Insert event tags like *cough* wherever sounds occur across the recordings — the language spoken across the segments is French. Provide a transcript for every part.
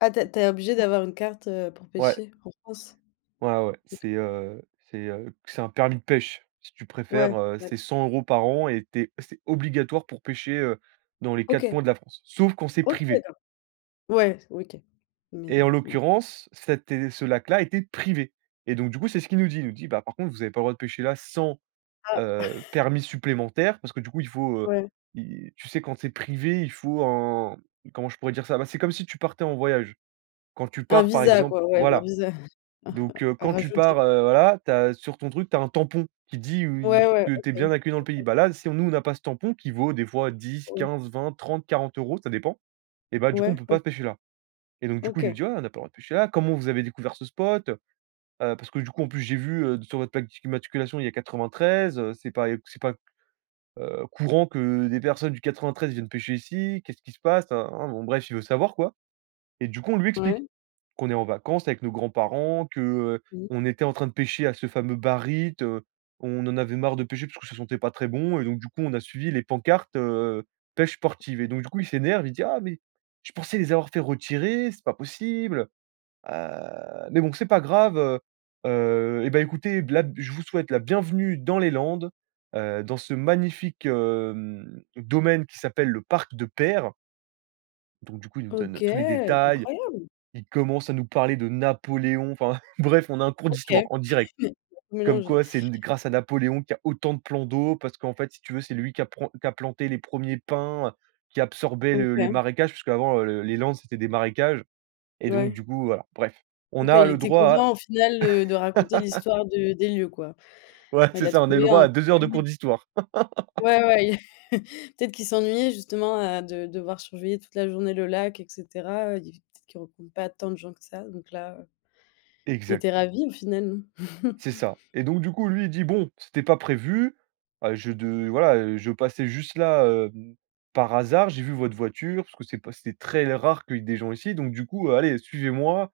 Ah, tu es tu es obligé d'avoir une carte, heu, pour Ouais. pêcher en France? Ouais, ouais, M c'est, heu, c'est, heu, c'est un permis de pêche, si tu Ouais, préfères, heu, ouais. c'est 100 € par an et tu es c'est obligatoire pour pêcher, heu, dans les 4 OK. coins de la France. Sauf quand c'est OK privé. d'accord. Ouais. OK Et en mais mmh. l'occurrence, cet é ce lac-là était privé. Et donc du coup, c'est ce qu'il nous dit, il nous dit: «Bah, par contre, vous avez pas le droit de pêcher là sans, Ah! heu, *chuckles* permis supplémentaire», parce que, du coup, il faut, heu, Ouais. i tu sais quand c'est privé, il faut un comment je pourrais dire ça? Bah, c'est comme si tu partais en voyage. Quand tu Un pars par visa exemple, quoi, ouais, un voilà. visa, Donc, *chuckles* heu, à quand tu rajouter. pars, heu, voilà, tu as sur ton truc, tu as un tampon qui dit ou oui Ouais, z ouais, que tu es OK. bien accueilli dans le pays. OK. Bah là, si on nous, on n'a pas ce tampon qui vaut des fois 10, Ouais. 15, 20, 30, 40 €, ça dépend, eh bah, du coup, on Ouais, peut OK. pas pêcher là. Et donc du coup, il nous OK. dit: «Ah, on n'a pas le droit de pêcher là. Comment vous avez découvert ce spot? Heu, parce que du coup, en plus, j'ai vu, heu, sur votre plaque d'immatriculation, il y a 93, heu, c'est pas c'est pas, heu, courant que des personnes du 93 viennent pêcher ici. Qu'est-ce qui se passe? Na, na, na». Bon bref, il veut savoir, quoi. Et du coup, on lui explique Ouais. qu'on est en vacances avec nos grands-parents, que, heu, Mmh. on était en train de pêcher à ce fameux Barit, heu, on en avait marre de pêcher parce que ça sentait pas très bon, et donc du coup, on a suivi les pancartes, heu, «pêche sportive» et donc du coup, il s'énerve, il dit: «Ah mais, je pensais les avoir fait retirer, c'est pas possible. Heu, mais bon, c'est pas grave, heu heu, eh bah, écoutez, b là, je vous souhaite la bienvenue dans les Landes, heu, dans ce magnifique, hem, domaine qui s'appelle le parc de Peyre». Donc du coup, il nous OK, donne tous les détails, incroyable. il commence à nous parler de Napoléon, enfin *chuckles* bref, on a un cours d'histoire OK, en direct. *chuckles* *unintelligible* Comme mélangé. quoi c'est n grâce à Napoléon qu'il y a autant de plans d'eau, parce qu'en fait, si tu veux, c'est lui qui a pran qui a planté les 1ers pins, heu, qui absorbaient le les OK. marécages, puisqu'avant, heu, le les Landes c'était des marécages, et donc Ouais. du coup, voilà. Bref, on OK, a il le était droit content au final, heu, de raconter à *laughs* l'histoire de des lieux, quoi. ouais Enfin, il c'est a ça, on a eu trouvé le droit un à petit 2 heures de cours public. d'histoire. *laughs* Ouais, ouais, i *chuckles* peut-être qu'il s'ennuyait justement, heu, de devoir surveiller toute la journée le lac et cetera. Il peut-être qu'il rencontre pas tant de gens que ça donc là, heu il Exact. était ravi au final, non? *chuckles* C'est ça. Et donc du coup, lui, il dit: «Bon, c'était pas prévu, heu, je de voilà, heu, je passais juste là, hem, par hasard, j'ai vu votre voiture, parce que c'est pas c'était très rare qu'il y ait des gens ici, donc du coup, heu, allez, suivez-moi,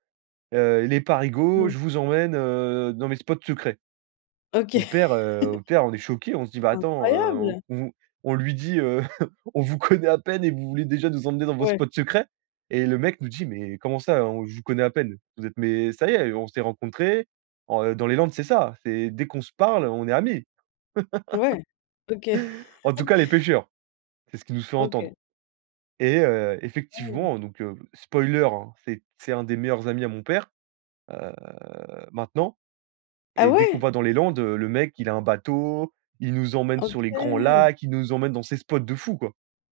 heu, les Parigos, Mmh. je vous emmène, heu, dans mes spots secrets». Mon OK. père, heu, *chuckles* mon père, on est choqué, on se dit: «Bah, attends, heu», on Incroyable! on on lui dit: «Heu, *chuckles* on vous connait à peine et vous voulez déjà nous emmener dans vos Ouais. spots secrets?» Et le mec nous dit: «Mais comment ça "On je vous connais à peine"? Vous êtes mais ça y est, on s'est rencontré, on dans les Landes, c'est ça, c'est dès qu'on se parle, on est amis». *laughs* Ouais, OK. En tout *chuckles* cas, les pêcheurs, c'est ce qui nous fait OK. entendre. Et heu, Mmh. effectivement, donc heu, spoiler, hein, c'est c'est un des meilleurs amis à mon père, heu, maintenant, Ah et dès qu'on ouais? va dans les Landes, heu, le mec, il a un bateau, il nous emmène sur les grands OK. lacs, il nous emmène dans ces spots de fou, quoi.